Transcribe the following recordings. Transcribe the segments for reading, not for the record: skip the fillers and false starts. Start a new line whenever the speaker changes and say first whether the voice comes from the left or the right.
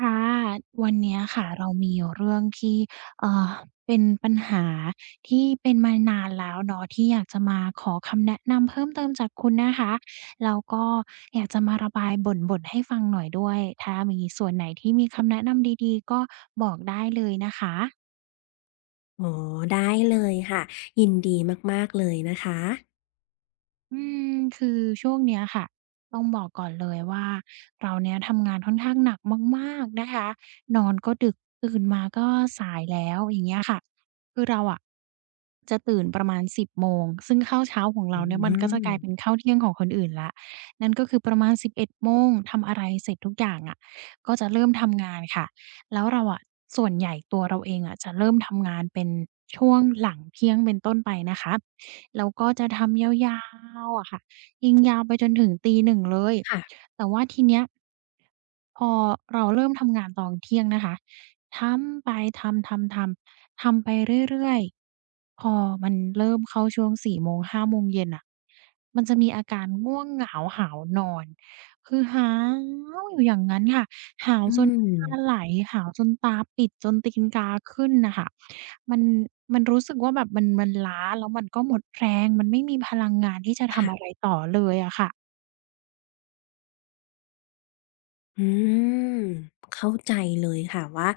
right: ค่ะวันเนี้ยค่ะเรามีเรื่องที่เอ่อเป็นปัญหาที่เป็นมานานแล้วเนาะที่อยากจะมาขอคำแนะนำเพิ่มเติมจากคุณนะคะแล้วก็อยากจะมาระบายบ่นๆให้ฟังหน่อยด้วยถ้ามีส่วนไหนที่มีคำแนะนำดีๆก็บอกได้เลยนะคะ
left: อ๋อได้เลยค่ะยินดีมากๆเลยนะคะ
right: อืมคือช่วงเนี้ยค่ะต้องบอกก่อนเลยว่าเราเนี่ยทำงานค่อนข้างหนักมากๆนะคะนอนก็ดึกตื่นมาก็สายแล้วอย่างเงี้ยค่ะคือเราอะจะตื่นประมาณ10โมงซึ่งข้าวเช้าของ
left: อื
right: เราเนี่ยมันก็จะกลายเป็น
left: ม
right: ข้าวเที่ยงของคนอื่นแล้วนั่นก็คือประมาณ11โมงทำอะไรเสร็จทุกอย่างอะก็จะเริ่มทำงานค่ะแล้วเราอะส่วนใหญ่ตัวเราเองอะจะเริ่มทำงานเป็นช่วงหลังเที่ยงเป็นต้นไปนะคะ แล้วก็จะทำยาวๆอะค่ะยิงยาวไปจนถึงตีหนึ่งเลย
left: ค่ะ
right: แต่ว่าทีเนี้ยพอเราเริ่มทำงานตอนเที่ยงนะคะทำไปทำๆๆทำไปเรื่อยๆพอมันเริ่มเข้าช่วง4โมง5โมงเย็นน่ะมันจะมีอาการง่วงเหงาหาวนอนคือหาวอยู่อย่างงั้นค่ะ หาว
left: อื
right: จนน้ำตา
left: ม
right: ไหลหาวจนตาปิดจนตีนกาขึ้นน่ะค่ะมันมันรู้สึกว่าแบบมันล้าแล้วมันก็หมดแรงมันไม่มีพลังงานที่จะทำอะไร
left: ค่ะ
right: ต่อเลยอะค่ะ
left: อืมเข้าใจเลยค่ะว่า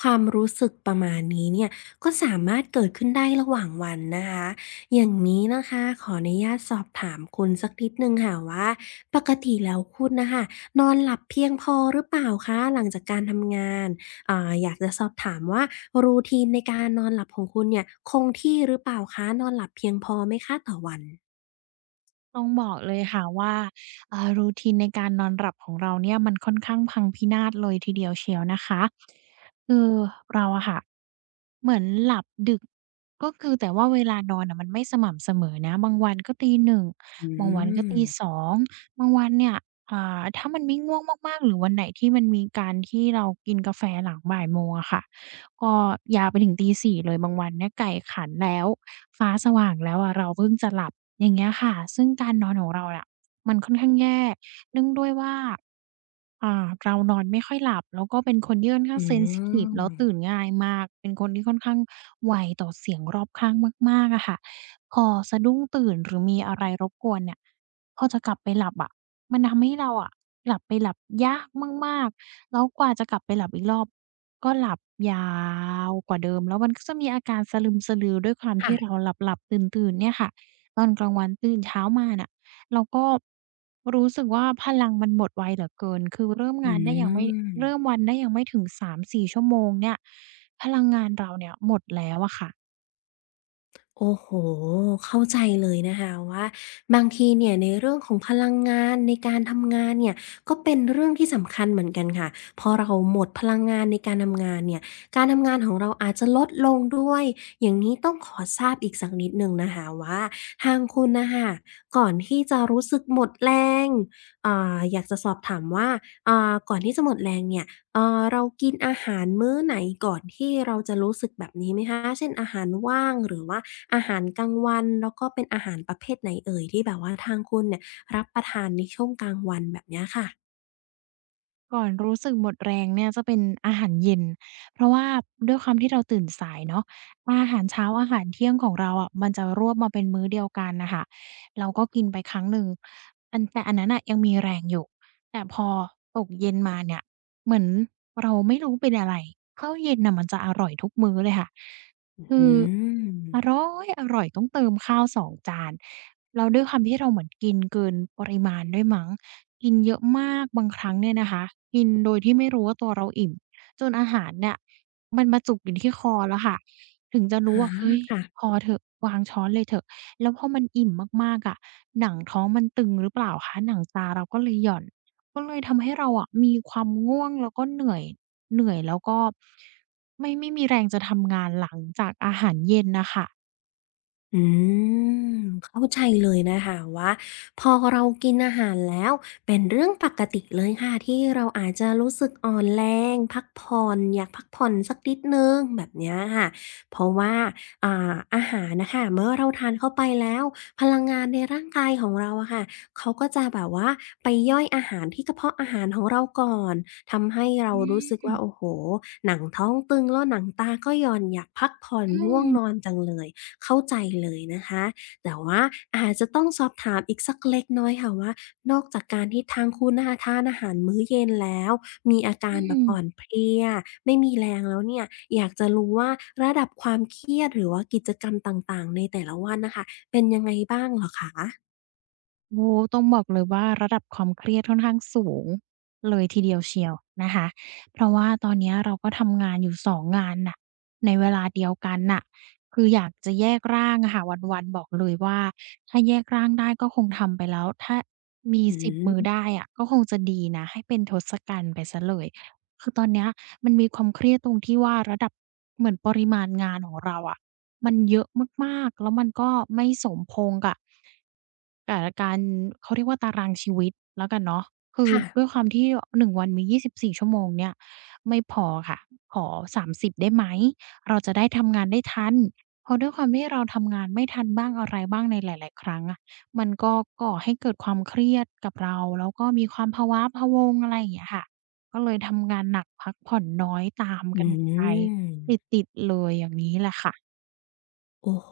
left: ความรู้สึกประมาณนี้เนี่ยก็สามารถเกิดขึ้นได้ระหว่างวันนะคะอย่างนี้นะคะขออนุญาตสอบถามคุณสักนิดหนึ่งค่ะว่าปกติแล้วคุณนะคะนอนหลับเพียงพอหรือเปล่าคะหลังจากการทำงานอยากจะสอบถามว่ารูทีนในการนอนหลับของคุณเนี่ยคงที่หรือเปล่าคะนอนหลับเพียงพอไหมคะต่อวัน
right: ต้องบอกเลยค่ะว่าroutine ในการนอนหลับของเราเนี่ยมันค่อนข้างพังพินาศเลยทีเดียวเชียวนะคะคือเราอะค่ะ เหมือนหลับดึกก็คือแต่ว่าเวลานอนน่ะมันไม่สม่ำเสมอนะบางวันก็ตี1
left: อื
right: บางวันก็
left: ม
right: ตี2บางวันเนี่ยถ้ามันไม่ง่วงมากๆหรือวันไหนที่มันมีการที่เรากินกาแฟหลังบ่ายโมงอะค่ะก็ยาวไปถึงตีสี่เลยบางวันเนี่ยไก่ขันแล้วฟ้าสว่างแล้วอะเราเพิ่งจะหลับอย่างเงี้ยค่ะซึ่งการนอนของเราอ่ะมันค่อนข้างแย่เนื่องด้วยว่า เรานอนไม่ค่อยหลับแล้วก็เป็นคนที่ค่อนข้า
left: อื
right: งเซนซิทิฟแล้ว
left: ม
right: ตื่นง่ายมากเป็นคนที่ค่อนข้างไวต่อเสียงรอบข้างมากๆอะค่ะพอสะดุ้งตื่นหรือมีอะไรรบกวนเนี่ยพอจะกลับไปหลับอะมันทำให้เราอะหลับไปหลับยากมากๆแล้วกว่าจะกลับไปหลับอีกรอบก็หลับยาวกว่าเดิมแล้วมันก็จะมีอาการสะลึมสะลือด้วยความที่เรา
left: ค่ะ
right: หลับๆตื่นๆเนี่ยค่ะตอนกลางวันตื่นเช้ามาน่ะ แล้วก็รู้สึกว่าพลังมันหมดไวเหลือเกิน คือเริ่ม
left: อื
right: งานได้ยังไม่
left: ม
right: เริ่มวันได้ยังไม่ถึง3-4ชั่วโมงเนี่ยพลังงานเราเนี่ยหมดแล้วอะค่ะ
left: โอ้โห เข้าใจเลยนะคะว่าบางทีเนี่ยในเรื่องของพลังงานในการทำงานเนี่ยก็เป็นเรื่องที่สำคัญเหมือนกันค่ะพอเราหมดพลังงานในการทำงานเนี่ยการทำงานของเราอาจจะลดลงด้วยอย่างนี้ต้องขอทราบอีกสักนิดหนึ่งนะคะว่าทางคุณนะคะก่อนที่จะรู้สึกหมดแรงอยากจะสอบถามว่าก่อนที่จะหมดแรงเนี่ย เรากินอาหารมื้อไหนก่อนที่เราจะรู้สึกแบบนี้ไหมคะเช่นอาหารว่างหรือว่าอาหารกลางวันแล้วก็เป็นอาหารประเภทไหนเอ่ยที่แบบว่าทางคุณเนี่ยรับประทานในช่วงกลางวันแบบเนี้ยค่ะ
right: ก่อนรู้สึกหมดแรงเนี่ยจะเป็นอาหารเย็นเพราะว่าด้วยความที่เราตื่นสายเนาะอาหารเช้าอาหารเที่ยงของเราอะมันจะรวบมาเป็นมื้อเดียวกันน่ะค่ะเราก็กินไปครั้งหนึ่งอันแต่อันนั้นน่ะยังมีแรงอยู่แต่พอตกเย็นมาเนี่ยเหมือนเราไม่รู้เป็นอะไรข้าวเย็นน่ะมันจะอร่อยทุกมื้อเลยค่ะ
left: อ
right: คือ
left: ืม
right: อร้อยอร่อยต้องเติมข้าว2จานแล้วด้วยความที่เราเหมือนกินเกินปริมาณด้วยมั้งกินเยอะมากบางครั้งเนี่ยนะคะกินโดยที่ไม่รู้ว่าตัวเราอิ่มจนอาหารเนี่ยมันมาจุกอยู่ที่คอแล้วค่ะถึงจะ
left: อ
right: รู้
left: ฮือ
right: ว่า
left: อ
right: เฮ้
left: า
right: ยพ
left: ค่ะ
right: อเถอะวางช้อนเลยเถอะแล้วพอมันอิ่มมากๆอะหนังท้องมันตึงหรือเปล่าคะหนังตาเราก็เลยหย่อนก็เลยทำให้เราอะมีความง่วงแล้วก็เหนื่อย เหนื่อยแล้วก็ไม่มีแรงจะทำงานหลังจากอาหารเย็นน่ะค่ะ
left: อืมเข้าใจเลยนะคะว่าพอเรากินอาหารแล้วเป็นเรื่องปกติเลยค่ะที่เราอาจจะรู้สึกอ่อนแรงพักผ่อนอยากพักผ่อนสักนิดหนึ่งแบบเนี้ยค่ะเพราะว่าอาหารน่ะค่ะเมื่อเราทานเข้าไปแล้วพลังงานในร่างกายของเราอะค่ะเขาก็จะแบบว่าไปย่อยอาหารที่กระเพาะอาหารของเราก่อนทำให้เรา
right: อื
left: รู้สึกว่าโอ้
right: ม
left: โฮหนังท้องตึงแล้วหนังตาก็หย่อนอยากพักผ่อน
right: อื
left: ง่ว
right: ม
left: งนอนจังเลย เข้าใจเลยนะคะ แต่ว่าอาจจะต้องสอบถามอีกสักเล็กน้อยค่ะว่านอกจากการที่ทางคุณนะคะทานอาหารมื้อเย็นแล้วมีอากา
right: อื
left: รแบบ
right: ม
left: อ่อนเพลียไม่มีแรงแล้วเนี่ยอยากจะรู้ว่าระดับความเครียดหรือว่ากิจกรรมต่างๆในแต่ละวันน่ะค่ะเป็นยังไงบ้างเหรอคะ
right: โอ้ต้องบอกเลยว่าระดับความเครียดค่อนข้างสูงเลยทีเดียวเชียวนะคะเพราะว่าตอนเนี้ยเราก็ทำงานอยู่สองงานน่ะในเวลาเดียวกันน่ะคืออยากจะแยกร่างอะค่ะวันๆบอกเลยว่าถ้าแยกร่างได้ก็คงทำไปแล้วถ้ามี
left: อื
right: สิบมือ
left: ม
right: ได้อะก็คงจะดีนะให้เป็นทศกัณฐ์ไปเสียเลยคือตอนเนี้ยมันมีความเครียดตรงที่ว่าระดับเหมือนปริมาณงานของเราอะมันเยอะมากๆแล้วมันก็ไม่สมพงษ์กับ แต่การเขาเรียกว่าตารางชีวิตแล้วกันเนาะคือ
left: ค่ะ
right: ด้วยความที่หนึ่งวันมี24ชั่วโมงเนี่ยไม่พอค่ะขอ30ได้ไหมเราจะได้ทำงานได้ทันเพราะด้วยความที่เราทำงานไม่ทันบ้างอะไรบ้างในหลายๆครั้งอะมันก็ก่อให้เกิดความเครียดกับเราแล้วก็มีความพะว้าพะวังอะไรอย่างเงี้ยค่ะก็เลยทำงานหนักพักผ่อนน้อยตาม
left: อื
right: กันไป
left: ม
right: ติดๆเลยอย่างนี้แหละค่ะ
left: โอ้โฮ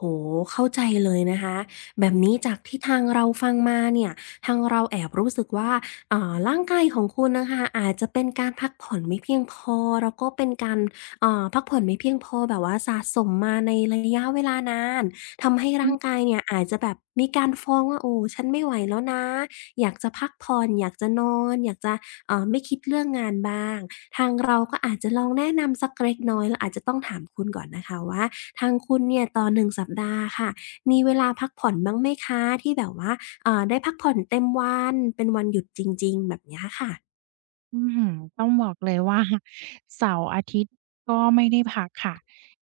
left: เข้าใจเลยนะคะ แบบนี้จากที่ทางเราฟังมาเนี่ยทางเราแอบรู้สึกว่าร่างกายของคุณน่ะค่ะอาจจะเป็นการพักผ่อนไม่เพียงพอ แล้วก็เป็นการพักผ่อนไม่เพียงพอแบบว่าสะสมมาในระยะเวลานานทำให้ร่างกายเนี่ยอาจจะแบบมีการฟ้องว่าโอ้ฉันไม่ไหวแล้วนะอยากจะพักผ่อนอยากจะนอนอยากจะไม่คิดเรื่องงานบ้างทางเราก็อาจจะลองแนะนำสักเล็กน้อยเราอาจจะต้องถามคุณก่อนนะคะว่า ทางคุณเนี่ยต่อหนึ่งสัปดาห์ค่ะมีเวลาพักผ่อนบ้างไหมคะที่แบบว่าได้พักผ่อนเต็มวันเป็นวันหยุดจริงๆแบบเนี้ยค่ะ
right: อื้อฮือต้องบอกเลยว่า เสาร์อาทิตย์ก็ไม่ได้พักค่ะ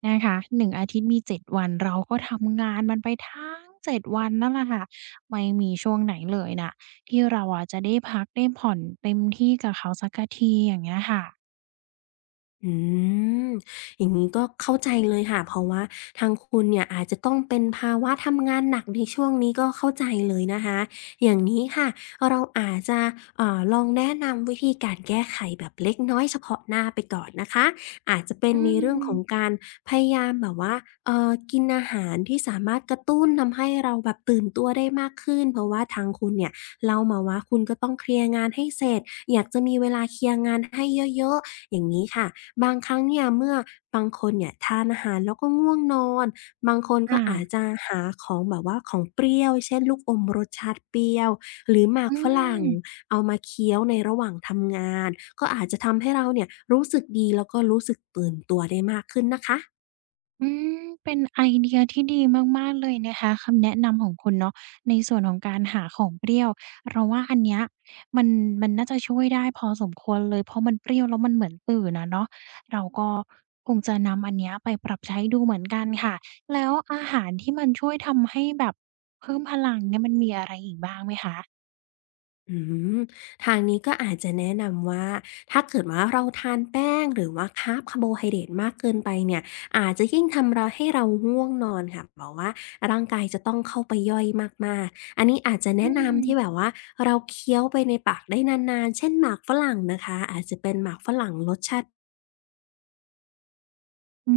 right: นะคะหนึ่งอาทิตย์มีเจ็ดวันเราก็ทำงานมันไปทั้งเจ็ดวันนั่นแหละค่ะไม่มีช่วงไหนเลยน่ะที่เราอะจะได้พักได้ผ่อนเต็มที่กับเขาสักทีอย่างเงี้ยค่ะ
left: อืมอย่างนี้ก็เข้าใจเลยค่ะเพราะว่าทางคุณเนี่ยอาจจะต้องเป็นภาวะทำงานหนักในช่วงนี้ก็เข้าใจเลยนะคะอย่างนี้ค่ะเราอาจจะลองแนะนำวิธีการแก้ไขแบบเล็กน้อยเฉพาะหน้าไปก่อนนะคะอาจจะเป็น
right: อื
left: ในเรื่องของ
right: ม
left: การพยายามแบบว่ากินอาหารที่สามารถกระตุ้นทำให้เราแบบตื่นตัวได้มากขึ้นเพราะว่าทางคุณเนี่ย เล่ามาว่าคุณก็ต้องเคลียร์งานให้เสร็จอยากจะมีเวลาเคลียร์งานให้เยอะๆอย่างนี้ค่ะบางครั้งเนี่ยเมื่อบางคนเนี่ยทานอาหารแล้วก็ง่วงนอน บางคน
right: ค
left: ก็อาจ
right: ่ะ
left: จะหาของแบบว่าของเปรี้ยวเช่นลูกอมรสชาติเปรี้ยวหรือหมาก
right: อื
left: ฝรั่ง
right: ม
left: เอามาเคี้ยวในระหว่างทำงานก็อาจจะทำให้เราเนี่ยรู้สึกดีแล้วก็รู้สึกตื่นตัวได้มากขึ้นนะคะ
right: อืมเป็นไอเดียที่ดีมากๆเลยนะคะคำแนะนำของคุณเนาะในส่วนของการหาของเปรี้ยวเราว่าอันเนี้ยมันมันน่าจะช่วยได้พอสมควรเลยเพราะมันเปรี้ยวแล้วมันเหมือนตื่นอะเนาะเราก็คงจะนำอันเนี้ยไปปรับใช้ดูเหมือนกันค่ะแล้วอาหารที่มันช่วยทำให้แบบเพิ่มพลังเนี่ยมันมีอะไรอีกบ้างไหมคะ
left: อืมทางนี้ก็อาจจะแนะนำว่าถ้าเกิดว่าเราทานแป้งหรือว่าคาร์บคาร์โบไฮเดรตมากเกินไปเนี่ยอาจจะยิ่งทำเราให้เราง่วงนอนค่ะแบบว่าร่างกายจะต้องเข้าไปย่อยมากๆอันนี้อาจจะ
right: อื
left: แนะนำ
right: ม
left: ที่แบบว่าเราเคี้ยวไปในปากได้นานๆเช่นหมากฝรั่งนะคะอาจจะเป็นหมากฝรั่งรสชาติ
right: อื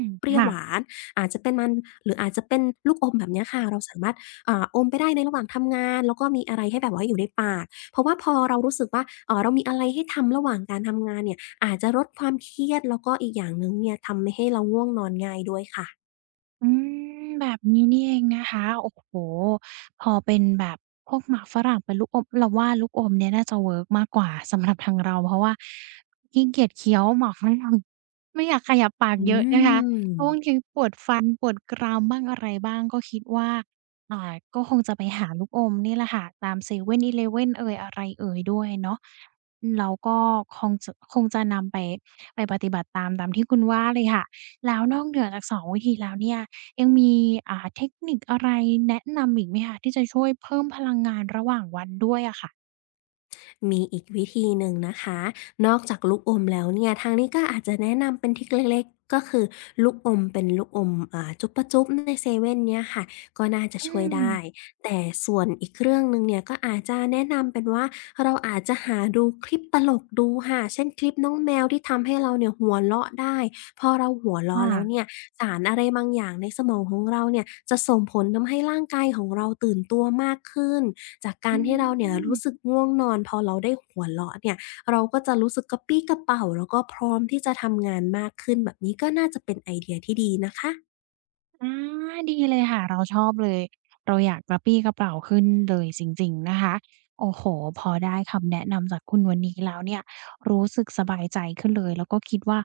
right: ม
left: เปรี้ยว
right: ค่ะ
left: หวานอาจจะเป็นมันหรืออาจจะเป็นลูกอมแบบเนี้ยค่ะเราสามารถอมไปได้ในระหว่างทำงานแล้วก็มีอะไรให้แบบว่าอยู่ในปากเพราะว่าพอเรารู้สึกว่าเรามีอะไรให้ทำระหว่างการทำงานเนี่ยอาจจะลดความเครียดแล้วก็อีกอย่างหนึ่งเนี่ยทำให้เราง่วงนอนง่ายด้วยค่ะ
right: อืมแบบนี้นี่เองนะคะโอ้โฮพอเป็นแบบพวกหมากฝรั่งเป็นลูกอมเราว่าลูกอมเนี่ยน่าจะเวิร์กมากกว่าสำหรับทางเราเพราะว่าขี้เกียจเคี้ยวหมากฝรั่งไม่อยากขยับปาก
left: อื
right: เยอะนะคะเพราะบาง
left: ม
right: ทีปวดฟันปวดกรามบ้างอะไรบ้างก็คิดว่าก็คงจะไปหาลูกอมนี่แหละค่ะตามเซเว่นอีเลฟเว่นเอยอะไรเอยด้วยเนาะแล้วก็คงจะนำไปปฏิบัติตามที่คุณว่าเลยค่ะแล้วนอกเหนือจากสองวิธีแล้วเนี่ย ยังมีเทคนิคอะไรแนะนำอีกไหมคะที่จะช่วยเพิ่มพลังงานระหว่างวันด้วยอะค่ะ
left: มีอีกวิธีหนึ่งนะคะ นอกจากลูกอมแล้วเนี่ยทางนี้ก็อาจจะแนะนำเป็นทริกเล็กๆก็คือลูกอมเป็นลูกอมจุ๊ปะจุ๊บในเซเว่นเนี่ยค่ะก็น่าจะ
right: อื
left: ช่วย
right: ม
left: ได้แต่ส่วนอีกเรื่องหนึ่งเนี่ยก็อาจจะแนะนำเป็นว่าเราอาจจะหาดูคลิปตลกดูค่ะเช่นคลิปน้องแมวที่ทำให้เราเนี่ยหัวเราะได้พอเราหัวเราะแล้ว
right: ค่ะ
left: เนี่ยสารอะไรบางอย่างในสมองของเราเนี่ยจะส่งผลทำให้ร่างกายของเราตื่นตัวมากขึ้น จากกา
right: อื
left: รที่เราเนี่ย
right: ม
left: รู้สึกง่วงนอนพอเราได้หัวเราะเนี่ยเราก็จะรู้สึกกระปรี้กระเปร่าแล้วก็พร้อมที่จะทำงานมากขึ้นแบบนี้ก็น่าจะเป็นไอเดียที่ดีนะคะ
right: อาดีเลยค่ะเราชอบเลยเราอยากกระปรี้กระเปร่าขึ้นเลยจริงๆนะคะโอ้โฮพอได้คำแนะนำจากคุณวันนี้แล้วเนี่ยรู้สึกสบายใจขึ้นเลยแล้วก็คิดว่า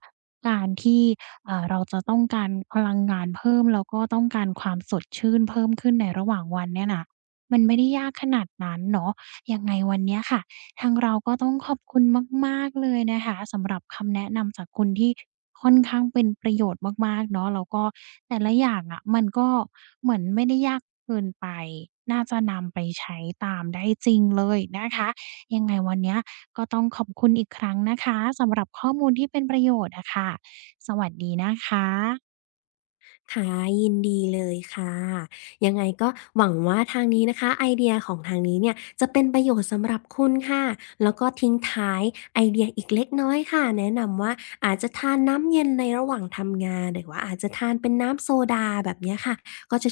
right: การที่เราจะต้องการพลังงานเพิ่มแล้วก็ต้องการความสดชื่นเพิ่มขึ้นในระหว่างวันเนี่ยน่ะมันไม่ได้ยากขนาดนั้นเนาะยังไงวันเนี้ยค่ะ ทางเราก็ต้องขอบคุณมากๆเลยนะคะสำหรับคำแนะนำจากคุณที่ค่อนข้างเป็นประโยชน์มากๆเนาะแล้วก็แต่ละอย่างอะมันก็เหมือนไม่ได้ยากเกินไปน่าจะนำไปใช้ตามได้จริงเลยนะคะยังไงวันเนี้ยก็ต้องขอบคุณอีกครั้งนะคะสำหรับข้อมูลที่เป็นประโยชน์อะค่ะสวัสดีนะคะ
left: ค่ะยินดีเลยค่ะยังไงก็หวังว่าทางนี้นะคะไอเดียของทางนี้เนี่ยจะเป็นประโยชน์สำหรับคุณค่ะแล้วก็ทิ้งท้ายไอเดียอีกเล็กน้อยค่ะแนะนำว่าอาจจะทานน้ำเย็นในระหว่างทำงานหรือว่าอาจจะทานเป็นน้ำโซดาแบบเนี้ยค่ะ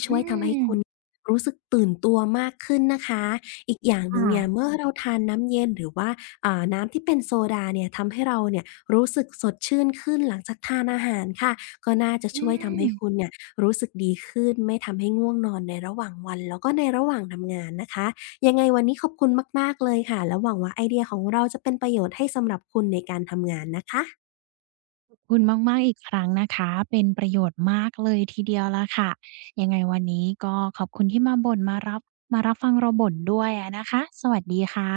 right: อืม
left: รู้สึกตื่นตัวมากขึ้นนะคะอีกอย่างหนึ่ง
right: ค่ะ
left: เนี่ยเมื่อเราทานน้ำเย็นหรือว่าน้ำที่เป็นโซดาเนี่ยทำให้เราเนี่ยรู้สึกสดชื่นขึ้นหลังจากทานอาหารค่ะก็น่าจะ
right: อื
left: ช่วยทำ
right: ม
left: ให้คุณเนี่ยรู้สึกดีขึ้นไม่ทำให้ง่วงนอนในระหว่างวันแล้วก็ในระหว่างทำงานนะคะยังไงวันนี้ขอบคุณมากๆเลยค่ะแล้วหวังว่าไอเดียของเราจะเป็นประโยชน์ให้สำหรับคุณในการทำงานนะคะ
right: คุณมากๆอีกครั้งนะคะเป็นประโยชน์มากเลยทีเดียวล่ะค่ะยังไงวันนี้ก็ขอบคุณที่มาบ่นมารับฟังเราบ่นด้วยอะนะคะสวัสดีค่ะ